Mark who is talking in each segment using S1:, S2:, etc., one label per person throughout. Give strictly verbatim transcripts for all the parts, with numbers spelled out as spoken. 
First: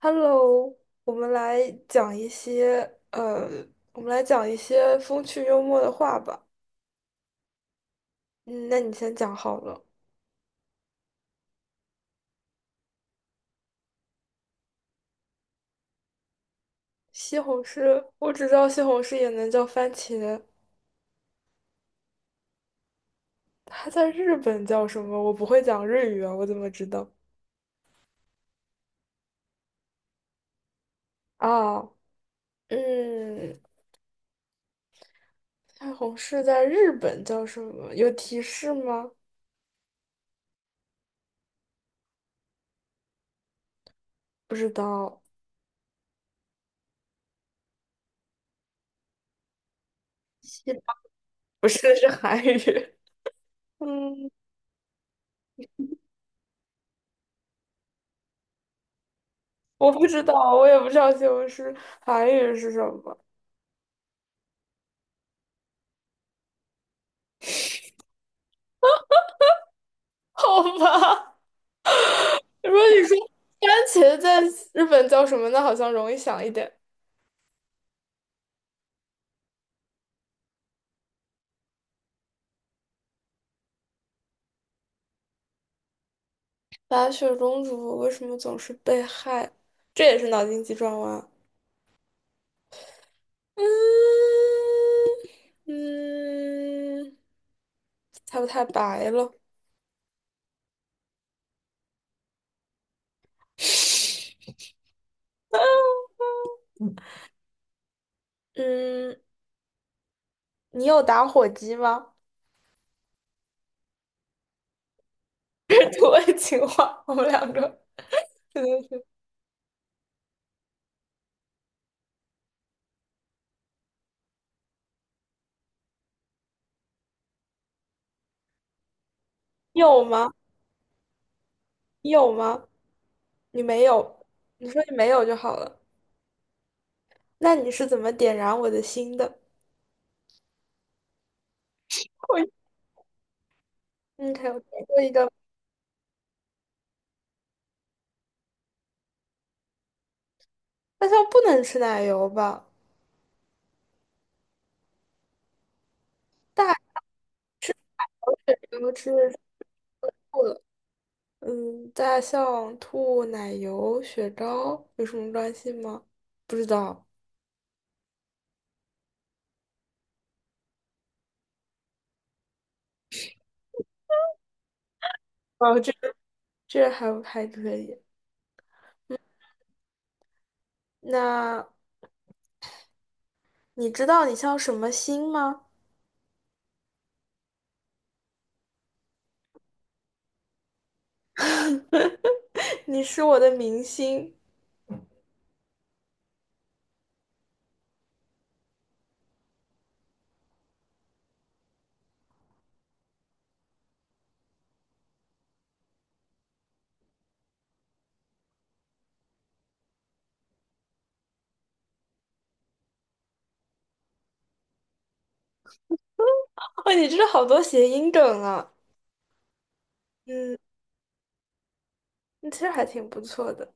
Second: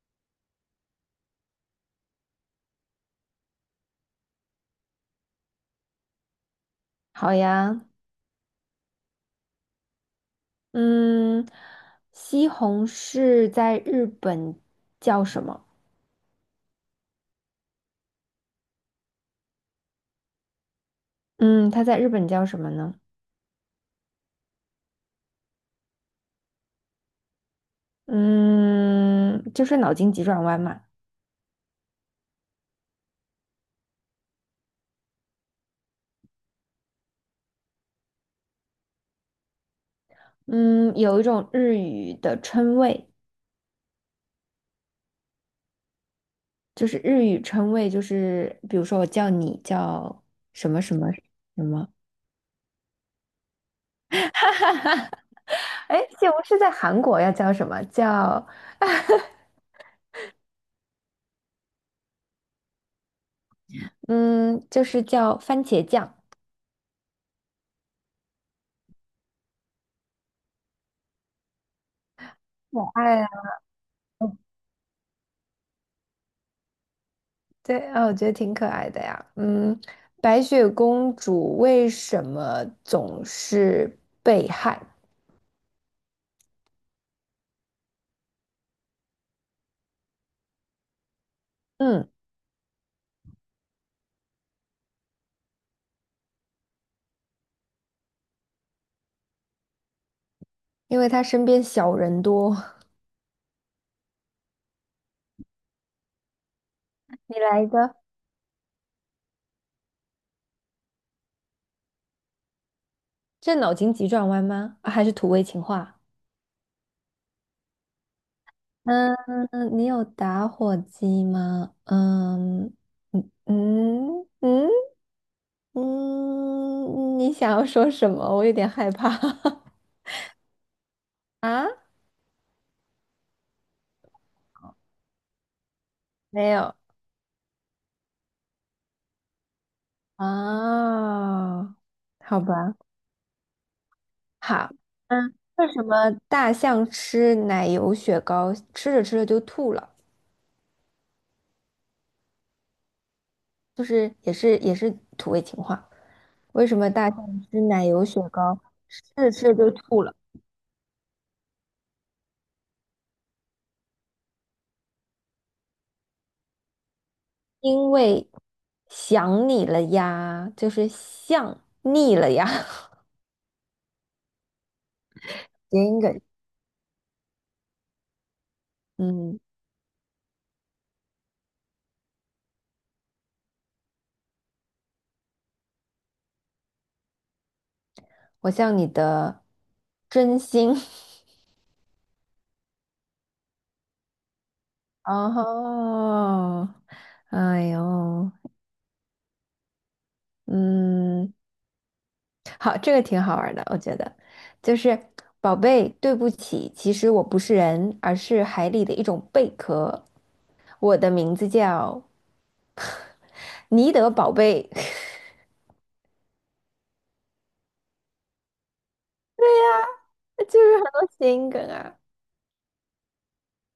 S1: Hello，我们来讲一些呃，我们来讲一些风趣幽默的话吧。
S2: 好呀，
S1: 嗯，那你先讲好了。
S2: 嗯，西红柿在日本叫什么？
S1: 西红柿，我只知道西红柿也能叫番茄，
S2: 嗯，它在日本叫什么呢？
S1: 它在日本叫什么？我不会讲日语啊，我怎么知道？
S2: 嗯，就是脑筋急转弯嘛。
S1: 啊，嗯，西红柿在日本叫什么？有提示吗？
S2: 嗯，有一种日语的称谓，
S1: 不知道，
S2: 就是日语称谓，就是比如说我叫你叫
S1: 西
S2: 什么什么什
S1: 不
S2: 么。
S1: 是是韩语。嗯，
S2: 哎，西红柿在韩国要叫什么？叫
S1: 我不知道，我也不知道西红柿韩语是什么。
S2: 嗯，就是叫番茄酱。
S1: 好吧。如果
S2: 可
S1: 你说
S2: 爱啊。
S1: 番茄在日本叫什么呢？好像容易想一点。
S2: 对，啊，我觉得挺可爱的呀。嗯，白雪公主为什么总是被害？
S1: 白雪公主为什么总是被害？这也是脑筋急转弯。
S2: 嗯，
S1: 嗯嗯，猜不太白了。
S2: 因为她身边小人多。你来一个，
S1: 嗯，你有打火机吗？
S2: 这脑筋急转弯吗？啊还是土味情
S1: 这是
S2: 话？
S1: 土味情话，我们两个真的是
S2: 嗯，你有打火机吗？嗯嗯嗯嗯嗯，你想要说什么？我有点害怕。
S1: 你有吗？
S2: 啊，
S1: 你有吗？你没有，你说你没有就好了。
S2: 没有
S1: 那你是怎么点燃我的心的？
S2: 啊，好
S1: 我
S2: 吧。
S1: 嗯，还有
S2: 好，
S1: 点过一个，
S2: 嗯，为什么大象吃奶油雪糕，吃着吃着就吐了？
S1: 那它不能吃奶油吧？
S2: 就是也是也是土味情话。为什么
S1: 大
S2: 大象吃奶油雪
S1: 人
S2: 糕，
S1: 要
S2: 吃
S1: 吃的
S2: 着
S1: 是
S2: 吃着就吐了？
S1: 兔子。嗯，大象兔、奶油雪糕有什么关系吗？不知道。
S2: 因为想你了呀，就是想腻了呀。
S1: 哦，
S2: 谐
S1: 这
S2: 音
S1: 个
S2: 梗，
S1: 这还还可以。
S2: 嗯，
S1: 那你知道你像什么星吗？
S2: 我像你的真心。
S1: 你是我的明星。
S2: 哦，哎呦，嗯。好，这个挺好玩的，我觉得，就是宝贝，对不起，其实我不是人，而是海里的一种贝壳。我的名字叫尼德宝贝，
S1: 哦，你知道好多谐音梗啊。
S2: 呀，
S1: 嗯，
S2: 就是很多谐音梗啊。
S1: 那其实还挺不错的。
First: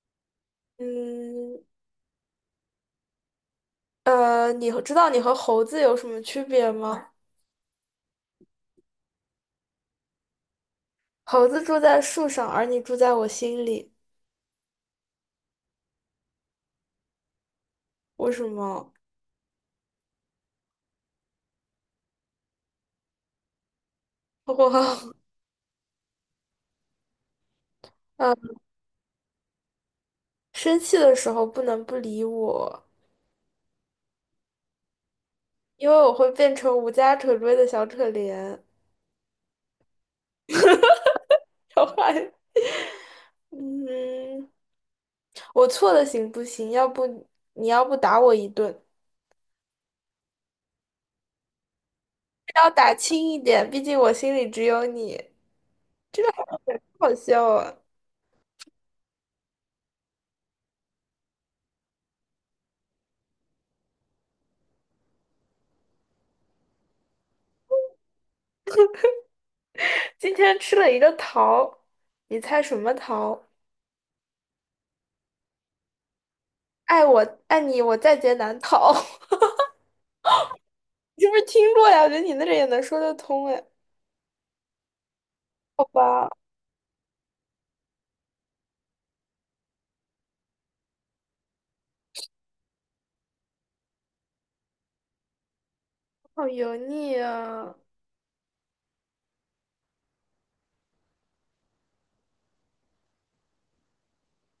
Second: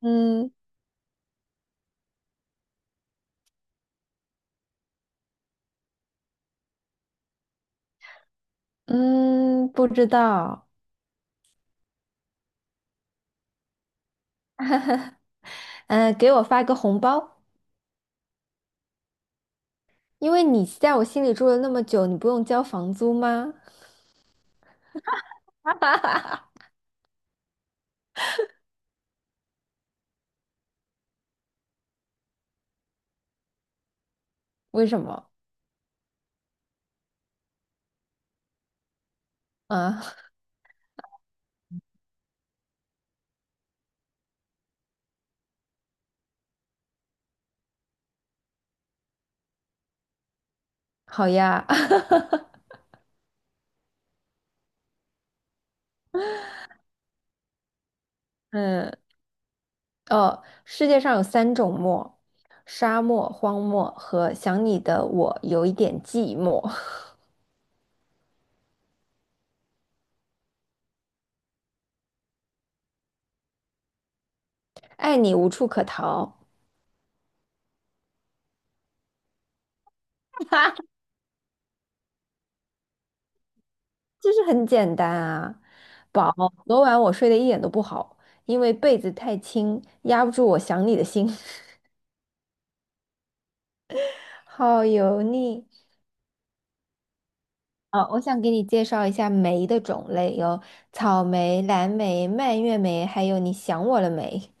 S2: 嗯
S1: 嗯，呃，你和知道你和猴子有什么区别吗？
S2: 嗯，不知道。
S1: 猴子住在树上，而你住在我心里。
S2: 嗯、给我发个红包，
S1: 为什么？
S2: 因为你在我心里住了那么久，你不用交房租吗？
S1: 我生气的时候不能不理我，
S2: 为什么？
S1: 因为我会变成无家可归的小可怜。
S2: 啊，
S1: 超坏。嗯，我错了行不行？要不你要不打我一顿，
S2: 好呀。
S1: 要打轻一点，毕竟我心里只有你。这个好像好笑啊！
S2: 嗯。呃，世界上有三种漠：沙漠、荒漠和想你的我有一点寂寞，
S1: 今天吃了一个桃，你猜什么桃？
S2: 爱你无处可逃
S1: 爱我爱你，我在劫难逃。你是不是听过呀？我觉得你那个也能说得通哎。
S2: 就是很简单啊。
S1: 好吧，
S2: 宝，昨晚我睡得一点都不好，因为被子太轻，压不住我想你的心。好油腻
S1: 好油腻啊！
S2: 啊！我想给你介绍一下梅的种类，有草莓、蓝莓、蔓越莓，还有你想我了没？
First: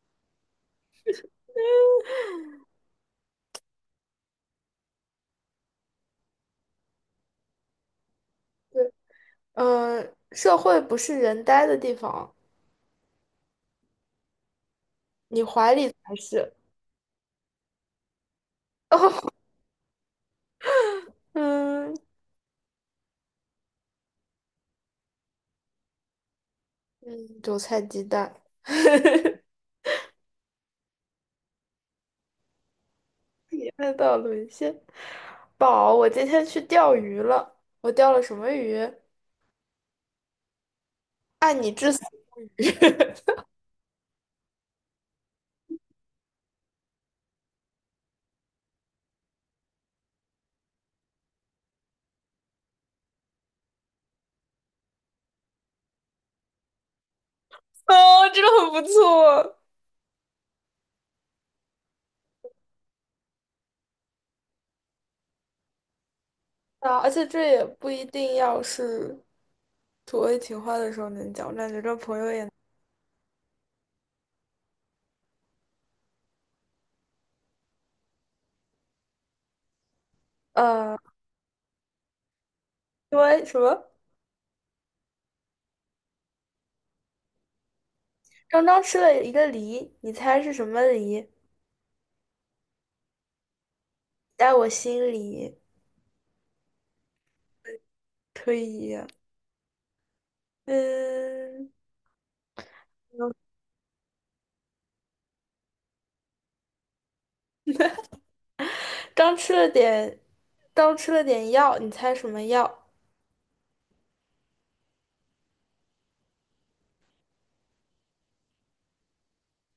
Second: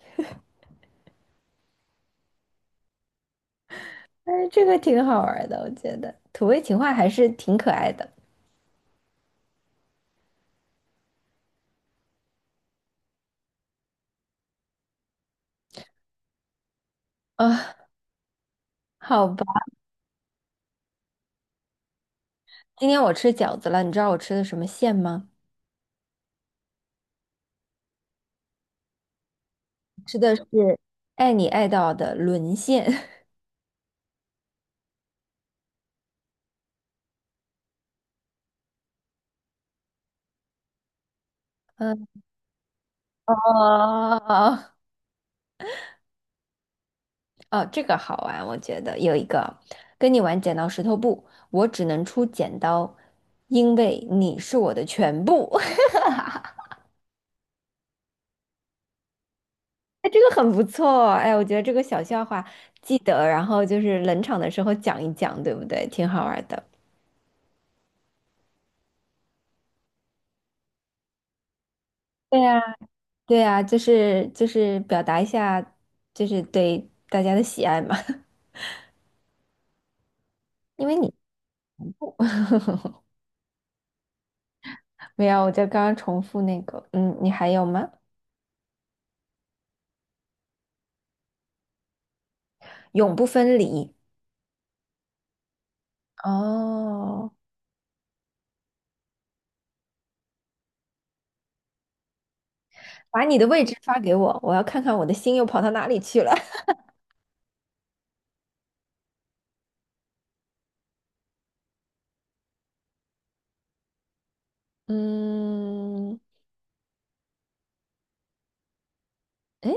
S2: 哎，这个挺好玩的，我觉得土味情话还是挺可爱的。
S1: 嗯，社会不是人呆的地方，你怀里才是。
S2: 啊。好 吧，
S1: 嗯
S2: 今天我吃饺子了，你知道我吃的什么馅吗？
S1: 嗯，韭菜鸡蛋，
S2: 吃的是爱你爱到的沦陷。
S1: 看到沦陷。宝，我今天去钓鱼了，我钓了什么鱼？
S2: 嗯，哦，哦，这个好玩，我觉得有一个跟你玩剪刀石头布，我只能出剪刀，因为你是我的全部。
S1: 哦，这个很不错。
S2: 哎，这个很不错，哎，我觉得这个小笑话记得，然后就是冷场的时候讲一讲，对不对？挺好玩的。
S1: 啊，而且这也不一定要是土味情话的时候能讲，我感觉这朋友
S2: 对
S1: 也，
S2: 呀，对呀，就是就是表达一下，就是对大家的喜爱嘛。因为
S1: 呃，
S2: 你
S1: 因为什么？
S2: 没有，我就刚刚重复那个，嗯，你还有吗？
S1: 刚刚吃了一个梨，你猜是什么梨？
S2: 永不分离。
S1: 在我心里，
S2: 哦，
S1: 可以，嗯。
S2: 把你的位置发给我，我要看看我的心又跑到哪里去了。
S1: 刚吃了点，刚吃了点药，你猜什么药？
S2: 嗯，诶，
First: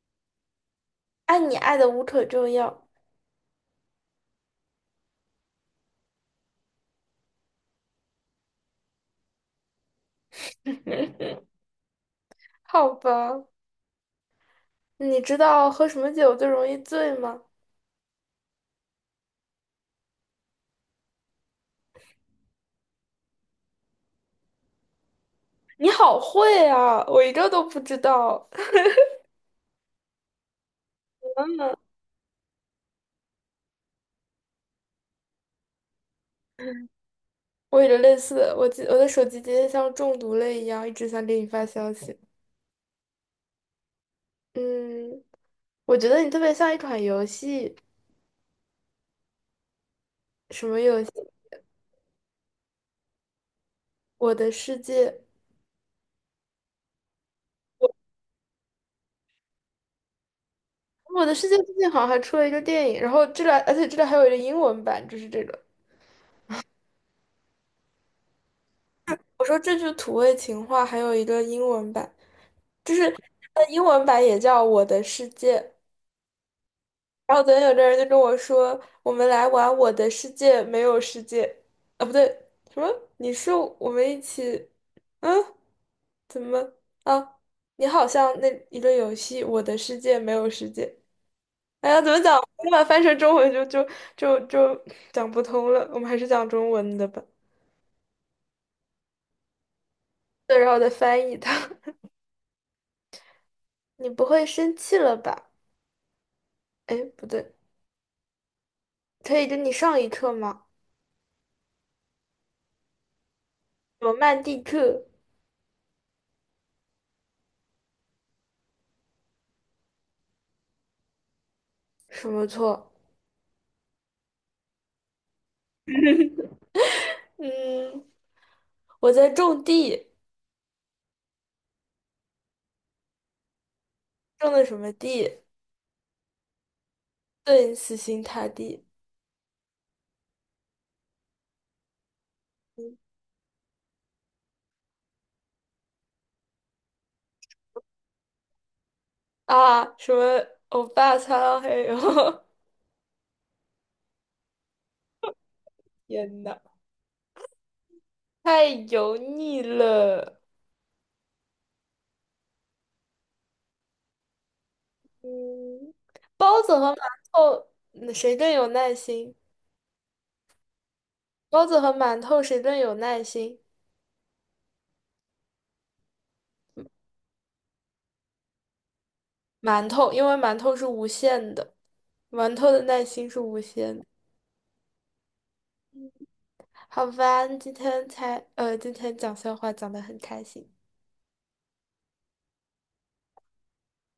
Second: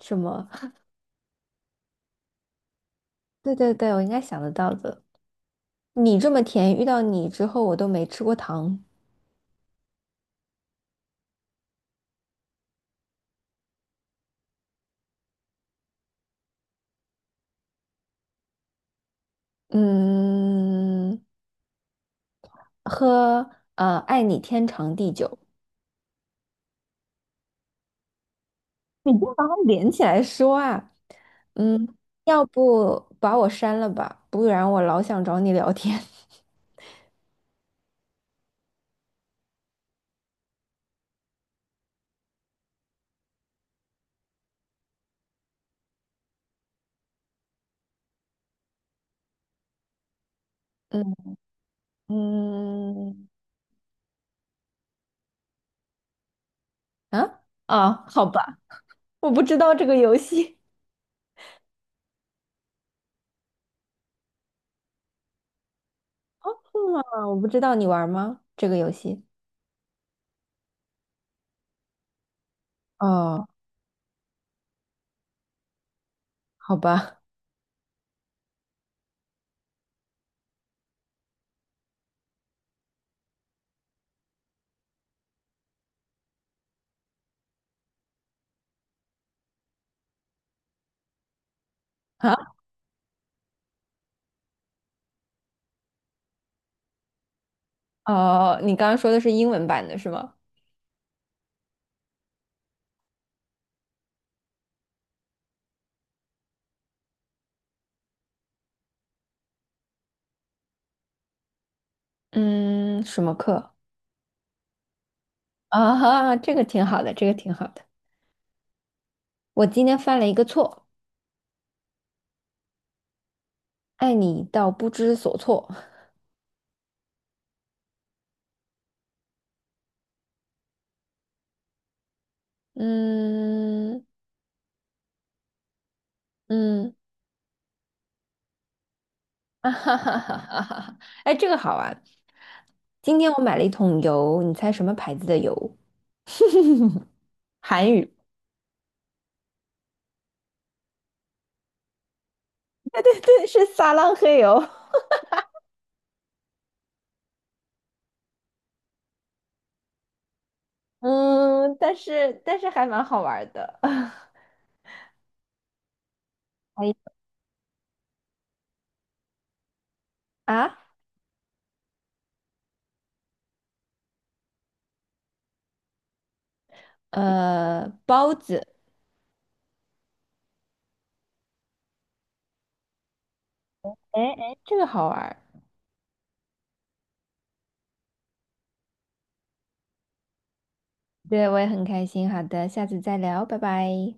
S2: 什么？
S1: 爱你爱的无可救药。
S2: 对对对，我应该想得到的。你这么甜，遇到你之后我都没吃过糖。
S1: 好吧，你知道喝什么酒最容易醉吗？
S2: 嗯，喝呃，爱你天长地久。
S1: 你好会啊，我一个都不知道。
S2: 你不把它连起来说啊？嗯，要不把我删了吧，不然我老想找你聊天。
S1: 我有着类似的，我记我的手机今天像中毒了一样，一直想给你发消息。嗯，我觉得你特别像一款游戏，什么 游戏？
S2: 嗯。嗯，
S1: 我的世界，
S2: 啊啊，好吧，我不知道这个游戏，
S1: 我的世界最近好像还出了一个电影，然后这个，而且这个还有一个英文版，就是这个。
S2: 啊，我不知道你玩吗？这个游戏？
S1: 我说这句土味情话还有一个英文版，就是
S2: 哦，
S1: 它的英文版也叫《我的世界》。
S2: 好吧，
S1: 然后昨天有个人就跟我说，我们来玩《我的世界》，没有世界。啊，不对，什么？你是我们一起？嗯，怎么啊？你好像那一个游戏《我的世界》没有世界。哎呀，怎么
S2: 啊，
S1: 讲？我把它翻成中文就就就就讲不通了。我们还是讲中文的吧。
S2: 哦，你刚刚说的是英文版的是吗？
S1: 对，然后再翻译它。你不会生气了吧？哎，不对。可以跟你上一课吗？
S2: 嗯，什么课？
S1: 罗曼蒂克
S2: 啊哈，这个挺好的，这个挺好的。我今天犯了一个错，
S1: 什么错？
S2: 爱你到不知所措。
S1: 嗯，我在种地，
S2: 嗯
S1: 种的什么地？
S2: 嗯，
S1: 顿死心塌地
S2: 啊哈哈哈哈哈哈，哎，这个好玩。今天我买了一桶油，你猜什么牌子的油？韩语。
S1: 啊！什么欧巴桑？还有，
S2: 对对对，是撒浪嘿油。
S1: 天呐，太油腻了。
S2: 嗯，但是但是还蛮好玩儿的。
S1: 嗯，包子和
S2: 哎，
S1: 馒头，嗯谁更有耐心？
S2: 啊，
S1: 包子和馒头谁更有耐心？
S2: 呃，包子，
S1: 馒头，因为馒头是无限的，馒头的耐心是无限的。
S2: 哎哎，这个好玩儿
S1: 好吧，今天才呃，今天讲笑话讲得很开心。
S2: 对，我也很开心。好的，下次再聊，拜拜。